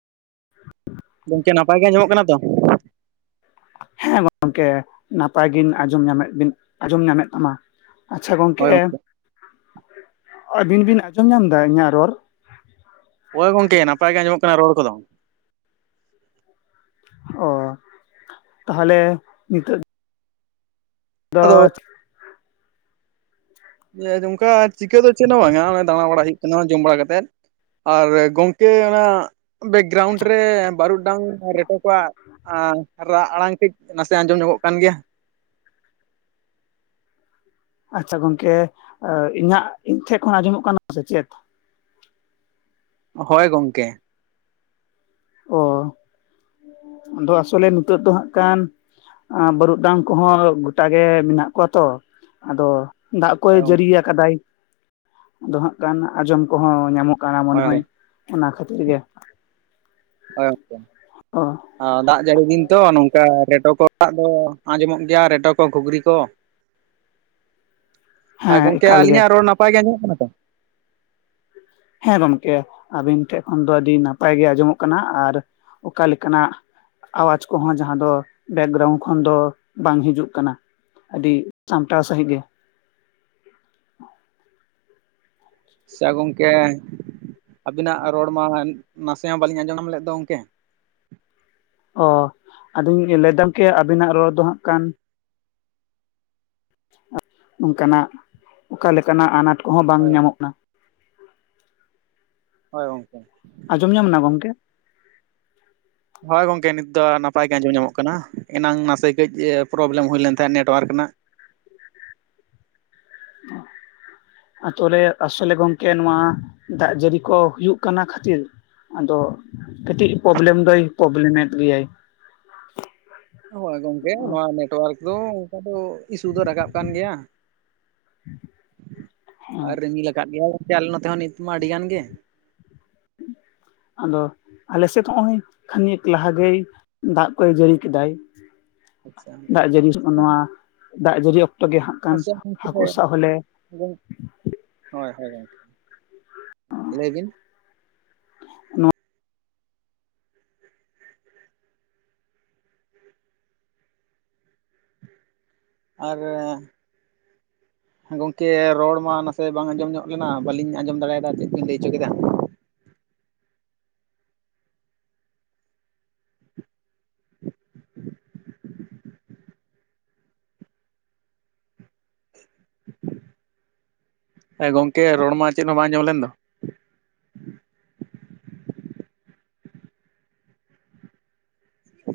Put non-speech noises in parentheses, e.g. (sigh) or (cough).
ᱜᱚᱢᱠᱮ ᱱᱟᱯᱟᱭ ᱜᱮ ᱟᱸᱡᱚᱢᱚᱜ ᱠᱟᱱᱟ ᱛᱚ? ᱦᱮᱸ ᱜᱚᱝᱠᱮ ᱱᱟᱯᱟᱭ ᱜᱤᱱ ᱟᱸᱡᱚᱢ ᱧᱟᱢᱮᱫ ᱵᱤᱱ ᱟᱸᱡᱚᱢ ᱧᱟᱢᱮᱫ ᱛᱟᱢᱟ ᱾ ᱟᱪᱪᱷᱟ ᱜᱚᱝᱠᱮ ᱟᱹᱵᱤᱱ ᱵᱤᱱ ᱟᱸᱡᱚᱢ ᱧᱟᱢ ᱮᱫᱟ ᱤᱧᱟᱹᱜ ᱨᱚᱲ? ᱦᱳᱭ ᱜᱚᱝᱠᱮ ᱱᱟᱯᱟᱭ ᱜᱮ ᱟᱸᱡᱚᱢᱚᱜ ᱠᱟᱱᱟ ᱨᱚᱲ ᱠᱚᱫᱚ ᱾ ᱚ ᱛᱟᱦᱚᱞᱮ ᱱᱤᱛᱚᱜ ᱟᱫᱚ ᱫᱚ ᱮᱸᱫ ᱚᱱᱠᱟ ᱪᱤᱠᱟᱹ ᱫᱚ ᱪᱮᱫ ᱦᱚᱸ ᱵᱟᱝᱟ ᱫᱟᱬᱟ ᱵᱟᱲᱟ ᱦᱩᱭᱩᱜ ᱠᱟᱱᱟ ᱡᱚᱢ ᱵᱟᱲᱟ ᱠᱟᱛᱮᱫ ᱾ ᱟᱨ ᱜᱚᱝᱠᱮ ᱚᱱᱟ ᱵᱮᱠᱜᱨᱟᱣᱩᱱᱰ ᱨᱮ ᱵᱟᱹᱨᱩᱜ ᱰᱟᱝ ᱨᱮᱴᱚ ᱠᱚᱣᱟᱜ ᱟᱸ ᱨᱟᱜ ᱟᱲᱟᱝ ᱴᱤᱡ ᱱᱟᱥᱮ ᱟᱸᱡᱚᱢ ᱧᱚᱜᱚᱜ ᱠᱟᱱ ᱜᱮᱭᱟ ᱾ ᱟᱪᱪᱷᱟ ᱜᱚᱝᱠᱮ ᱤᱧᱟᱹᱜ ᱤᱧ ᱴᱷᱮᱡ ᱠᱷᱚᱱ ᱟᱸᱡᱚᱢᱚᱜ ᱠᱟᱱᱟ ᱥᱮ ᱪᱮᱫ? ᱦᱳᱭ ᱜᱚᱝᱠᱮ ᱾ ᱚ, ᱟᱫᱚ ᱟᱥᱚᱞᱮ ᱱᱤᱛᱚᱜ ᱫᱚ ᱦᱟᱸᱜ ᱠᱟᱱ ᱵᱟᱹᱨᱩᱜ ᱰᱟᱝ ᱠᱚᱦᱚᱸ ᱜᱚᱴᱟ ᱜᱮ ᱢᱮᱱᱟᱜ ᱠᱚᱣᱟ ᱛᱚ ᱟᱫᱚ ᱫᱟᱜ ᱠᱚᱭ ᱦᱳᱭ ᱡᱟᱹᱨᱤᱭᱟ ᱟᱠᱟᱫᱟᱭ ᱟᱫᱚ ᱦᱟᱸᱜ ᱠᱟᱱ ᱟᱸᱡᱚᱢ ᱠᱚᱦᱚᱸ ᱧᱟᱢᱚᱜ ᱠᱟᱱᱟ ᱢᱚᱱᱮ ᱦᱚᱭ ᱾ ᱚᱱᱟ ᱠᱷᱟᱛᱤᱨ ᱜᱮ ᱾ ᱦᱳᱭ᱾ (unintelligible) ᱚ ᱾ ᱟᱸ ᱫᱟᱜ ᱡᱟᱹᱲᱤ ᱫᱤᱱ ᱛᱚ ᱱᱚᱝᱠᱟ ᱨᱮᱴᱚ ᱠᱚᱣᱟᱜ ᱫᱚ ᱟᱸᱡᱚᱢᱚᱜ ᱜᱮᱭᱟ ᱨᱮᱴᱚ ᱠᱚ, ᱜᱷᱩᱜᱽᱨᱤ ᱠᱚ ᱾ ᱟᱨ ᱦᱮᱸ ᱜᱚᱝᱠᱮ ᱮᱠᱟᱞ ᱜᱮ ᱟᱞᱤᱧᱟᱜ ᱨᱚᱲ ᱱᱟᱯᱟᱭ ᱜᱮ ᱟᱸᱡᱚᱜ ᱠᱟᱱᱟ ᱛᱚ? ᱦᱮᱸ ᱜᱚᱝᱠᱮ ᱟᱹᱵᱤᱱ ᱴᱷᱮᱡ ᱠᱷᱚᱱ ᱫᱚ ᱟᱹᱰᱤ ᱱᱟᱯᱟᱭ ᱜᱮ ᱟᱸᱡᱚᱢᱚᱜ ᱠᱟᱱᱟ, ᱟᱨ ᱚᱠᱟ ᱞᱮᱠᱟᱱᱟᱜ ᱟᱣᱟᱡᱽ ᱠᱚᱦᱚᱸ ᱡᱟᱦᱟᱸ ᱫᱚ, ᱵᱮᱠᱜᱨᱟᱣᱩᱱᱰ ᱠᱷᱚᱱ ᱫᱚ ᱵᱟᱝ ᱦᱤᱡᱩᱜ ᱠᱟᱱᱟ᱾ ᱟᱹᱰᱤ ᱥᱟᱢᱴᱟᱣ ᱥᱟᱺᱦᱤᱡ ᱜᱮ ᱟᱪᱪᱷᱟ ᱜᱚᱝᱠᱮ ᱟᱹᱵᱤᱱᱟᱜ ᱨᱚᱲ ᱢᱟ ᱱᱟᱥᱮ ᱦᱚᱸ ᱵᱟᱹᱞᱤᱧ ᱟᱸᱡᱚᱢ ᱧᱟᱢ ᱞᱮᱫ ᱫᱚ ᱜᱚᱝᱠᱮ ᱚ ᱟᱫᱚᱧ ᱞᱟᱹᱭᱫᱟᱢ ᱠᱮ ᱟᱹᱵᱤᱱᱟᱜ ᱨᱚᱲ ᱫᱚ ᱦᱟᱸᱜ ᱠᱟᱱ ᱚᱝᱠᱟᱱᱟᱜ ᱚᱠᱟᱞᱮᱠᱟᱱᱟᱜ ᱟᱱᱟᱴ ᱠᱚᱦᱚᱸ ᱵᱟᱝ ᱦᱳᱭ ᱧᱟᱢᱚᱜ ᱠᱟᱱᱟ᱾ ᱦᱳᱭ ᱜᱚᱝᱠᱮ᱾ ᱟᱸᱡᱚᱢ ᱧᱟᱢ ᱮᱱᱟ ᱜᱚᱝᱠᱮ? ᱦᱳᱭ ᱜᱚᱝᱠᱮ ᱱᱤᱛ ᱫᱚ ᱱᱟᱯᱟᱭ ᱜᱮ ᱟᱸᱡᱚᱢ ᱧᱟᱢᱚᱜ ᱠᱟᱱᱟ, ᱮᱱᱟᱝ ᱱᱟᱥᱮ ᱠᱟᱹᱡ ᱯᱨᱚᱵᱞᱮᱢ ᱦᱩᱭ ᱞᱮᱱ ᱛᱟᱦᱮᱸᱫ ᱱᱮᱴᱣᱟᱨᱠ ᱨᱮᱱᱟᱜ᱾ (inaudible) ᱟᱹᱛᱩ ᱨᱮ ᱟᱥᱚᱞᱮ ᱜᱚᱝᱠᱮ ᱱᱚᱣᱟ, ᱫᱟᱜ ᱡᱟᱹᱲᱤ ᱠᱚ ᱦᱩᱭᱩᱜ ᱠᱟᱱᱟ ᱠᱷᱟᱹᱛᱤᱨ᱾ ᱟᱫᱚ ᱠᱟᱹᱴᱤᱡ ᱯᱨᱚᱵᱞᱮᱢ ᱫᱚᱭ ᱯᱨᱚᱵᱞᱮᱢᱮᱫ ᱜᱮᱭᱟᱭ᱾ ᱦᱳᱭ ᱜᱚᱝᱠᱮ ᱚ ᱱᱚᱣᱟ ᱱᱮᱴᱚᱣᱟᱨᱠ ᱫᱚ ᱚᱱᱠᱟ ᱫᱚ ᱤᱥᱩ ᱫᱚ ᱨᱟᱠᱟᱵ ᱠᱟᱱ ᱜᱮᱭᱟ, ᱦᱮᱸ ᱟᱨ ᱨᱤᱢᱤᱞᱠᱟᱫ ᱜᱮᱭᱟᱭ ᱟᱞᱮ ᱱᱚᱛᱮ ᱦᱚᱸ ᱱᱤᱛ ᱢᱟ ᱟᱹᱰᱤ ᱜᱟᱱ ᱜᱮ᱾ ᱟᱫᱚ ᱟᱞᱮᱥᱮᱫ ᱦᱚᱸᱜ-ᱚᱭ ᱠᱷᱟᱱᱮᱠ ᱞᱟᱦᱟ ᱜᱮᱭ ᱫᱟᱜ ᱠᱚᱭ ᱡᱟᱹᱲᱤ ᱠᱮᱫᱟᱭ᱾ ᱟᱪᱪᱷᱟ ᱫᱟᱜ ᱡᱟᱹᱲᱤ ᱱᱚᱣᱟ ᱥᱚᱠᱟᱢ ᱱᱚᱣᱟ ᱫᱟᱜ ᱡᱟᱹᱲᱤ ᱚᱠᱛᱚ ᱜᱮ ᱦᱟᱸᱜ ᱠᱷᱟᱱ ᱟᱪᱪᱷᱟ ᱜᱚᱝᱠᱮ ᱦᱟᱹᱠᱩ ᱥᱟᱵᱽ ᱦᱚᱸᱞᱮ ᱦᱳᱭ ᱦᱳᱭ ᱜᱚᱝᱠᱮ ᱞᱟᱹᱭ ᱵᱤᱱ? ᱱᱚᱣᱟ ᱟᱨᱮᱻ ᱮᱸ ᱜᱚᱝᱠᱮ ᱨᱚᱲ ᱢᱟ ᱱᱟᱥᱮ ᱵᱟᱝ ᱟᱸᱡᱚᱢ ᱧᱚᱜ ᱞᱮᱱᱟ ᱵᱟᱹᱞᱤᱧ ᱟᱸᱡᱚᱢ ᱫᱟᱲᱮᱭᱟᱫᱟ ᱪᱮᱫ ᱪᱮᱫ ᱵᱤᱱ ᱞᱟᱹᱭ ᱚᱪᱚ ᱠᱮᱫᱟ? (inaudible) ᱮ ᱜᱚᱝᱠᱮ ᱨᱚᱲ ᱢᱟ ᱪᱮᱫ ᱦᱚᱸ ᱵᱟᱝ ᱟᱸᱡᱚᱢ ᱞᱮᱱ ᱫᱚ